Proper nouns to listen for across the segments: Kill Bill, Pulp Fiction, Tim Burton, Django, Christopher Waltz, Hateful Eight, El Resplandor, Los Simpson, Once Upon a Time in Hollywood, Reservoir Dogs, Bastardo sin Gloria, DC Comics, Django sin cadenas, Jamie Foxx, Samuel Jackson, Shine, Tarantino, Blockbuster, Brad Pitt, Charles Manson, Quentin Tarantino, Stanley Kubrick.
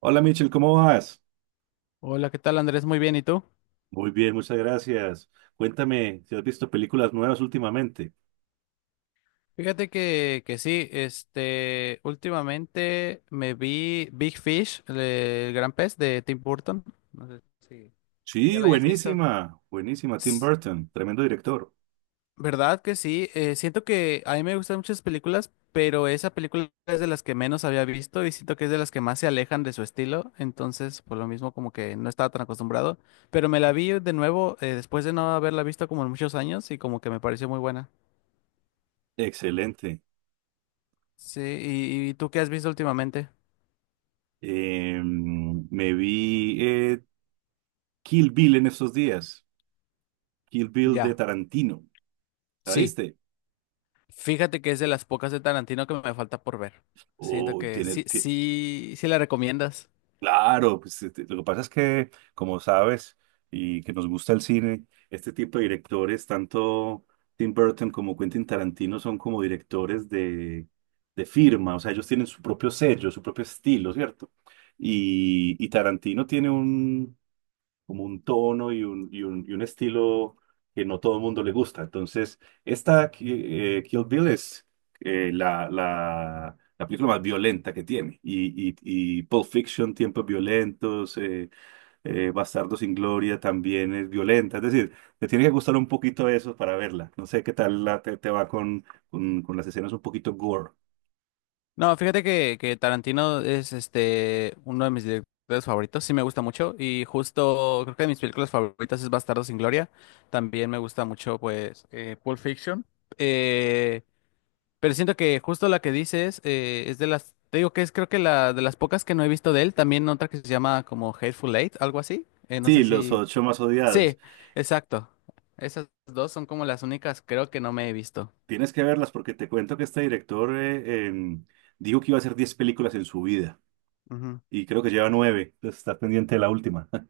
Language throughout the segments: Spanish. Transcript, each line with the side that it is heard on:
right: Hola Michel, ¿cómo vas?
left: Hola, ¿qué tal Andrés? Muy bien, ¿y tú?
right: Muy bien, muchas gracias. Cuéntame si has visto películas nuevas últimamente.
left: Fíjate que sí, últimamente me vi Big Fish, el gran pez de Tim Burton. No sé si ya
right: Sí,
left: la hayas visto.
right: buenísima, buenísima. Tim
left: S-
right: Burton, tremendo director.
left: ¿Verdad que sí? Siento que a mí me gustan muchas películas, pero esa película es de las que menos había visto y siento que es de las que más se alejan de su estilo. Entonces, por lo mismo, como que no estaba tan acostumbrado. Pero me la vi de nuevo, después de no haberla visto como en muchos años y como que me pareció muy buena.
right: Excelente.
left: Sí, y tú qué has visto últimamente?
right: Me vi Kill Bill en estos días. Kill Bill de
left: Ya,
right: Tarantino, ¿la
left: sí.
right: viste?
left: Fíjate que es de las pocas de Tarantino que me falta por ver. Siento
right: Uy,
left: que
right: tiene, ti-
left: sí la recomiendas.
right: Claro, pues este, lo que pasa es que, como sabes, y que nos gusta el cine, este tipo de directores, tanto Tim Burton como Quentin Tarantino, son como directores de firma, o sea, ellos tienen su propio sello, su propio estilo, ¿cierto? Y Tarantino tiene como un tono y un estilo que no todo el mundo le gusta. Entonces, esta Kill Bill es la, la película más violenta que tiene. Y Pulp Fiction, Tiempos Violentos, Bastardo sin Gloria también es violenta. Es decir, te tiene que gustar un poquito eso para verla. No sé qué tal te va con las escenas un poquito gore.
left: No, fíjate que Tarantino es uno de mis directores favoritos, sí me gusta mucho. Y justo creo que de mis películas favoritas es Bastardo sin Gloria. También me gusta mucho, pues, Pulp Fiction. Eh, Pero siento que justo la que dices es de las, te digo que es creo que la de las pocas que no he visto de él, también otra que se llama como Hateful Eight, algo así. No
right: Sí,
left: sé
right: los
left: si...
right: ocho más odiados.
left: Sí, exacto. Esas dos son como las únicas creo que no me he visto.
right: Tienes que verlas porque te cuento que este director dijo que iba a hacer 10 películas en su vida.
left: Ujú.
right: Y creo que lleva nueve, entonces estás pendiente de la última.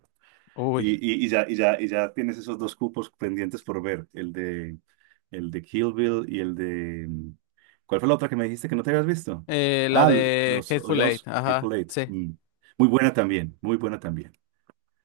right: Y,
left: Uy.
right: y ya tienes esos dos cupos pendientes por ver, el de Kill Bill y el de... ¿Cuál fue la otra que me dijiste que no te habías visto?
left: La
right: Ah,
left: de
right: Los
left: Hateful Eight,
right: Odiados, Hateful
left: ajá,
right: Eight.
left: sí.
right: Mm. Muy buena también, muy buena también.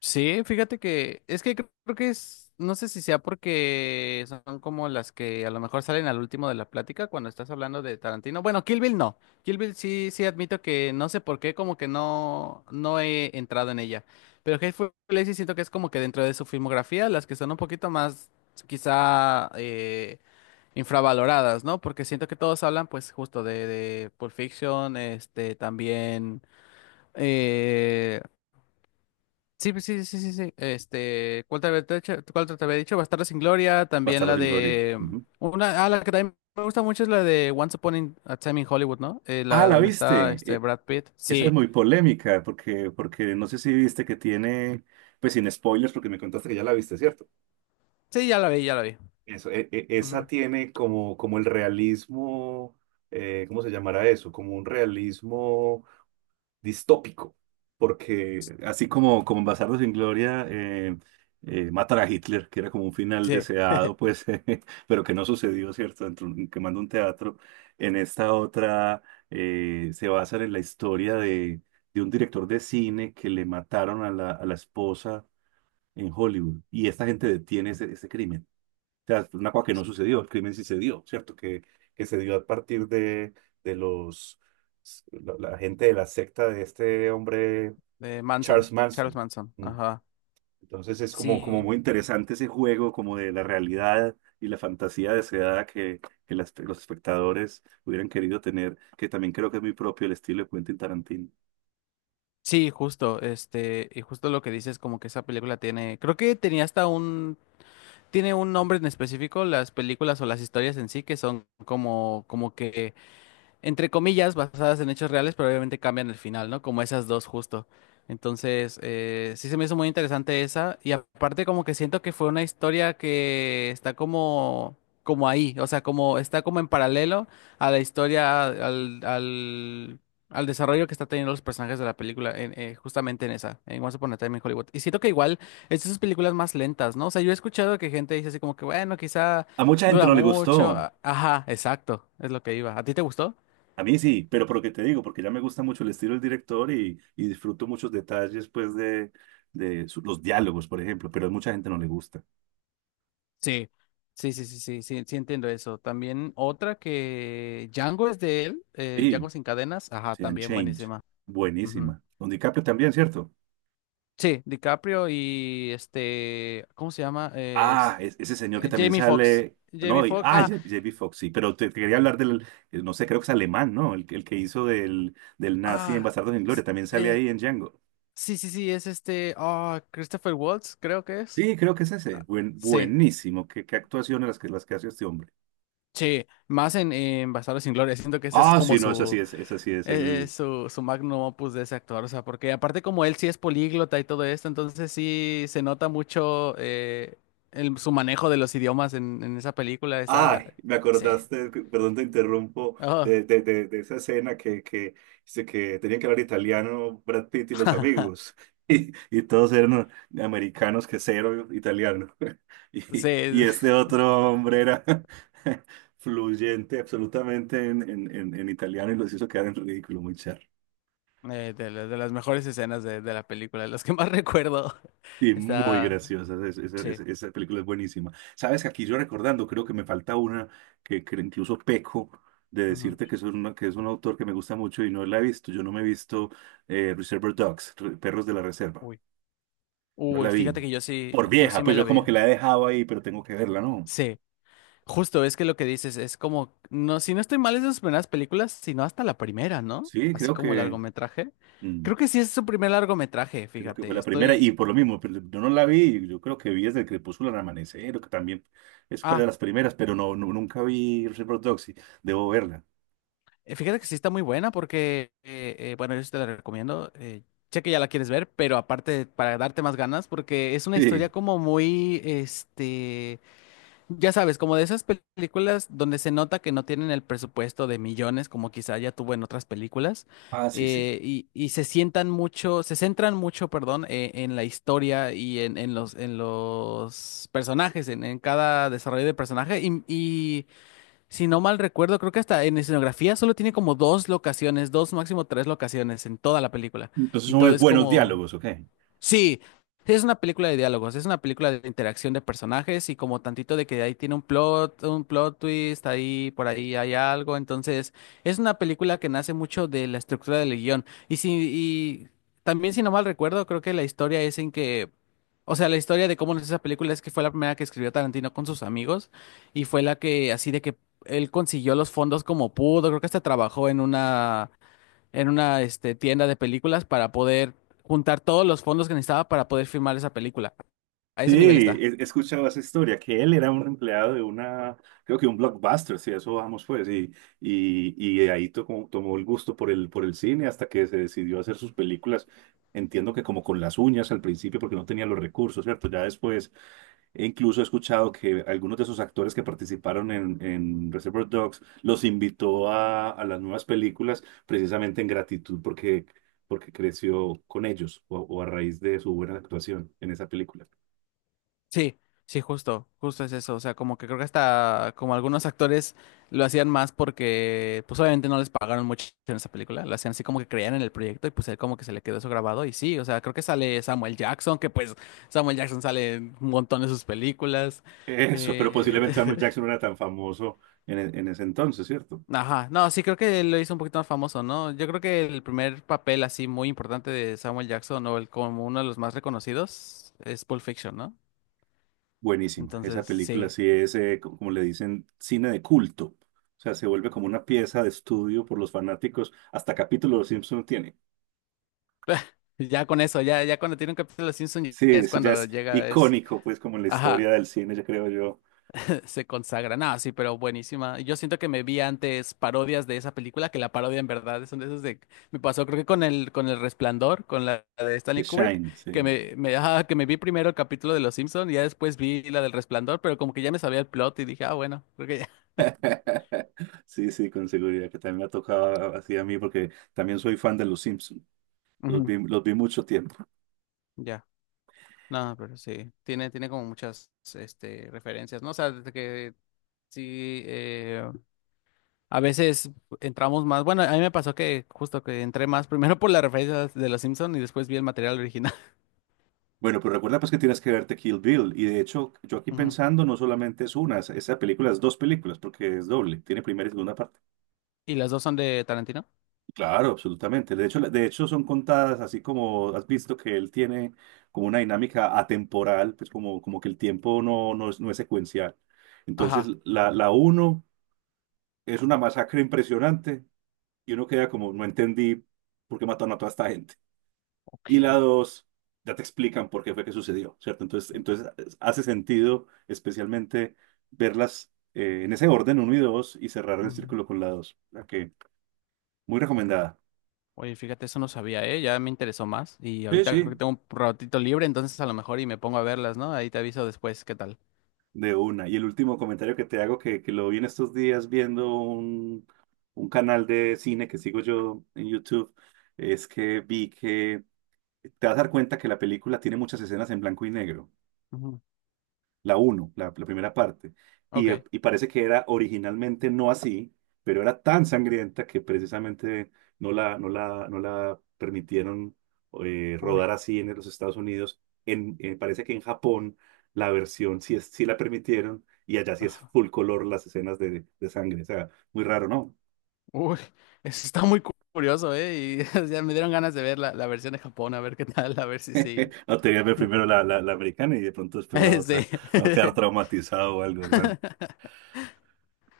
left: Sí, fíjate que es que creo que es, no sé si sea porque son como las que a lo mejor salen al último de la plática cuando estás hablando de Tarantino. Bueno, Kill Bill no. Kill Bill sí, sí admito que no sé por qué, como que no he entrado en ella. Pero Hateful Eight sí siento que es como que dentro de su filmografía, las que son un poquito más quizá infravaloradas, ¿no? Porque siento que todos hablan pues justo de Pulp Fiction, también... eh, Sí, pues sí. ¿Cuál te había dicho? ¿Cuál te había dicho? Bastardos sin Gloria, también
right: Bastardos
left: la
right: sin Gloria.
left: de
right: Ujú.
left: una, ah, la que también me gusta mucho es la de Once Upon a Time in Hollywood, ¿no?
right: Ah,
left: La
right: ¿la
left: donde está
right: viste?
left: este Brad Pitt.
right: Esa es
left: Sí,
right: muy polémica, porque, porque no sé si viste que tiene, pues sin spoilers, porque me contaste que ya la viste, ¿cierto?
left: sí, ya la vi, ya la vi.
right: Eso, esa
left: Ujú.
right: tiene como, como el realismo, ¿cómo se llamará eso? Como un realismo distópico, porque así como, como en Bastardos sin Gloria matan a Hitler, que era como un final
left: Sí,
right: deseado, pues, pero que no sucedió, ¿cierto? Dentro, quemando un teatro, en esta otra se basa en la historia de un director de cine que le mataron a la esposa en Hollywood y esta gente detiene ese crimen sea, una cosa que no sucedió, el crimen sí se dio, ¿cierto? Que se dio a partir de los, la gente de la secta de este hombre,
left: de Manson,
right: Charles
left: Charles
right: Manson.
left: Manson,
right: Mm.
left: ajá.
right: Entonces es como, como
left: Sí,
right: muy interesante ese juego, como de la realidad y la fantasía deseada que los espectadores hubieran querido tener, que también creo que es muy propio el estilo de Quentin Tarantino.
left: sí, justo, y justo lo que dices, como que esa película tiene, creo que tenía hasta un, tiene un nombre en específico, las películas o las historias en sí, que son como, como que entre comillas, basadas en hechos reales, pero obviamente cambian el final, ¿no? Como esas dos justo. Entonces, sí se me hizo muy interesante esa. Y aparte como que siento que fue una historia que está como, como ahí, o sea, como está como en paralelo a la historia, al desarrollo que está teniendo los personajes de la película, en, justamente en esa, en Once Upon a Time in Hollywood. Y siento que igual es de esas películas más lentas, ¿no? O sea, yo he escuchado que gente dice así como que, bueno, quizá
right: A mucha gente
left: dura
right: no le
left: mucho.
right: gustó.
left: Ajá, exacto, es lo que iba. ¿A ti te gustó?
right: A mí sí, pero por lo que te digo, porque ya me gusta mucho el estilo del director y disfruto muchos detalles, pues, de, de los diálogos, por ejemplo, pero a mucha gente no le gusta.
left: Sí, sí entiendo eso. También otra que Django es de él,
right: Sí,
left: Django sin cadenas, ajá,
right: sí,
left: también
right: Change,
left: buenísima. Ujú.
right: buenísima. Don DiCaprio también, ¿cierto?
left: Sí, DiCaprio y ¿cómo se llama?
right: Ah, ese señor que también
left: Jamie Foxx.
right: sale, no,
left: Jamie Foxx,
right: J.B. Fox, sí, pero te quería hablar del, no sé, creo que es alemán, ¿no? El, el que hizo del, del nazi en
left: ah,
right: Bastardos sin Gloria,
left: s-
right: también sale
left: eh,
right: ahí en Django.
left: sí, es Christopher Waltz, creo que es.
right: Sí, creo que es ese. Buen,
left: Sí,
right: buenísimo. Qué, qué actuaciones las que hace este hombre.
left: sí, más en Bastardos sin Gloria, siento que ese es
right: Ah,
left: como
right: sí, no,
left: su
right: esa sí es
left: Es
right: el,
left: su magnum opus de ese actor, o sea, porque aparte como él sí es políglota y todo esto, entonces sí se nota mucho su manejo de los idiomas en esa película, está...
right: Ay, me
left: Sí.
right: acordaste, perdón te interrumpo,
left: Oh,
right: de esa escena que, dice que tenían que hablar italiano Brad Pitt y los amigos, y todos eran americanos que cero italiano,
left: sí,
right: y este otro hombre era fluyente absolutamente en italiano y los hizo quedar en ridículo, muy charro.
left: de las mejores escenas de la película, las que más recuerdo.
right: Sí, muy
left: Está...
right: graciosa.
left: Sí.
right: Esa película es buenísima. Sabes que aquí yo recordando, creo que me falta una que incluso peco de
left: Ujú.
right: decirte que es, una, que es un autor que me gusta mucho y no la he visto. Yo no me he visto Reservoir Dogs, Perros de la Reserva.
left: Uy.
right: No la
left: Uy,
right: vi.
left: fíjate que
right: Por
left: yo
right: vieja,
left: sí me
right: pues
left: la
right: yo como
left: vi.
right: que la he dejado ahí, pero tengo que verla, ¿no?
left: Sí. Justo, es que lo que dices es como, no, si no estoy mal, es de sus primeras películas, sino hasta la primera, ¿no?
right: Sí,
left: Así como largometraje.
right: mm,
left: Creo que sí es su primer largometraje,
right: creo que fue
left: fíjate,
right: la primera
left: estoy...
right: y por lo mismo, pero yo no la vi. Yo creo que vi desde el crepúsculo al amanecer, que también es fue de
left: Ah,
right: las primeras, pero nunca vi Reservoir Dogs y debo verla.
left: fíjate que sí está muy buena porque, bueno, yo sí te la recomiendo, sé que ya la quieres ver, pero aparte para darte más ganas, porque es una historia
right: Sí.
left: como muy, este... Ya sabes, como de esas películas donde se nota que no tienen el presupuesto de millones, como quizá ya tuvo en otras películas,
right: Ah, sí, sí.
left: y se sientan mucho, se centran mucho, perdón, en la historia y en en los personajes, en cada desarrollo de personaje. Y si no mal recuerdo, creo que hasta en escenografía solo tiene como dos locaciones, dos, máximo tres locaciones en toda la película.
right: Entonces
left: Y
right: son
left: todo
right: unos
left: es
right: buenos
left: como
right: diálogos, ¿ok?
left: Sí, es una película de diálogos, es una película de interacción de personajes y como tantito de que ahí tiene un plot twist, ahí por ahí hay algo, entonces es una película que nace mucho de la estructura del guión. Y también si no mal recuerdo, creo que la historia es en que, o sea, la historia de cómo nace esa película es que fue la primera que escribió Tarantino con sus amigos y fue la que así de que él consiguió los fondos como pudo, creo que hasta trabajó en una tienda de películas para poder juntar todos los fondos que necesitaba para poder filmar esa película. A
right: Sí,
left: ese nivel está.
right: he, he escuchado esa historia, que él era un empleado de una, creo que un Blockbuster, sí, eso vamos pues, y de ahí tomó, tomó el gusto por el cine hasta que se decidió a hacer sus películas, entiendo que como con las uñas al principio porque no tenía los recursos, ¿cierto? Ya después e incluso he escuchado que algunos de esos actores que participaron en Reservoir Dogs los invitó a las nuevas películas precisamente en gratitud porque, porque creció con ellos o a raíz de su buena actuación en esa película.
left: Sí, justo es eso. O sea, como que creo que hasta como algunos actores lo hacían más porque, pues obviamente no les pagaron mucho en esa película. Lo hacían así como que creían en el proyecto y pues él como que se le quedó eso grabado. Y sí, o sea, creo que sale Samuel Jackson, que Samuel Jackson sale en un montón de sus películas.
right: Eso, pero
left: Eh,
right: posiblemente Samuel Jackson no era tan famoso en ese entonces, ¿cierto?
left: Ajá, no, sí creo que lo hizo un poquito más famoso, ¿no? Yo creo que el primer papel así muy importante de Samuel Jackson o el como uno de los más reconocidos es Pulp Fiction, ¿no?
right: Buenísima. Esa
left: Entonces,
right: película
left: sí,
right: sí es, como le dicen, cine de culto. O sea, se vuelve como una pieza de estudio por los fanáticos. Hasta capítulo de Los Simpson tiene.
left: ya con eso, ya cuando tiene un capítulo de Simpson ya
right: Sí,
left: es
right: eso ya
left: cuando
right: es
left: llega, es,
right: icónico, pues, como en la
left: ajá,
right: historia del cine, ya creo yo,
left: se consagra. Nada, sí, pero buenísima. Yo siento que me vi antes parodias de esa película, que la parodia en verdad son de esos de... Me pasó creo que con con el Resplandor, con la, de
right: de
left: Stanley Kubrick,
right: Shine,
left: que
right: sí.
left: ajá, que me vi primero el capítulo de Los Simpson y ya después vi la del Resplandor, pero como que ya me sabía el plot y dije, ah, bueno, creo que ya.
right: Sí, sí, con seguridad, que también me ha tocado así a mí, porque también soy fan de Los Simpson.
left: Ujú,
right: Los vi mucho tiempo.
left: ya. No, pero sí, tiene, tiene como muchas, referencias, ¿no? O sea, desde que sí, a veces entramos más. Bueno, a mí me pasó que justo que entré más primero por las referencias de Los Simpson y después vi el material original.
right: Bueno, pero recuerda pues que tienes que verte Kill Bill. Y de hecho, yo aquí
left: Ujú.
right: pensando, no solamente es una, esa película es dos películas, porque es doble, tiene primera y segunda parte.
left: ¿Y las dos son de Tarantino?
right: Claro, absolutamente. De hecho, de hecho son contadas así como has visto que él tiene como una dinámica atemporal, pues como, como que el tiempo no es secuencial. Entonces,
left: Ajá.
right: la uno es una masacre impresionante y uno queda como, no entendí por qué mataron a toda esta gente. Y la
left: Ok.
right: dos, ya te explican por qué fue que sucedió, ¿cierto? Entonces, entonces hace sentido especialmente verlas en ese orden, uno y dos, y cerrar el
left: Ujú.
right: círculo con la dos. La que, muy recomendada.
left: Oye, fíjate, eso no sabía, ¿eh? Ya me interesó más. Y
right: Sí,
left: ahorita creo que
right: sí.
left: tengo un ratito libre, entonces a lo mejor y me pongo a verlas, ¿no? Ahí te aviso después qué tal.
right: De una. Y el último comentario que te hago, que lo vi en estos días viendo un canal de cine que sigo yo en YouTube, es que vi que te vas a dar cuenta que la película tiene muchas escenas en blanco y negro
left: Ujú.
right: la uno la, la primera parte.
left: Ok.
right: Y parece que era originalmente no así, pero era tan sangrienta que precisamente no la permitieron
left: Uy.
right: rodar así en los Estados Unidos. Parece que en Japón la versión sí, sí la permitieron y allá sí es
left: Ajá.
right: full color las escenas de sangre. O sea, muy raro, ¿no?
left: Uy. Eso está muy curioso, ¿eh? Y ya me dieron ganas de ver la versión de Japón, a ver qué tal, a ver si sí.
right: No te voy a ver primero la, la americana y de pronto después la otra. No quedar
left: Sí.
right: traumatizado o algo, hermano.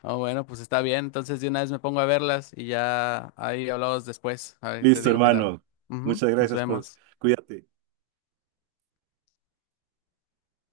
left: Ah, bueno, pues está bien. Entonces de una vez me pongo a verlas y ya ahí hablamos después. A ver, te
right: Listo,
left: digo qué tal.
right: hermano.
left: Ujú,
right: Muchas
left: nos
right: gracias por...
left: vemos.
right: Cuídate.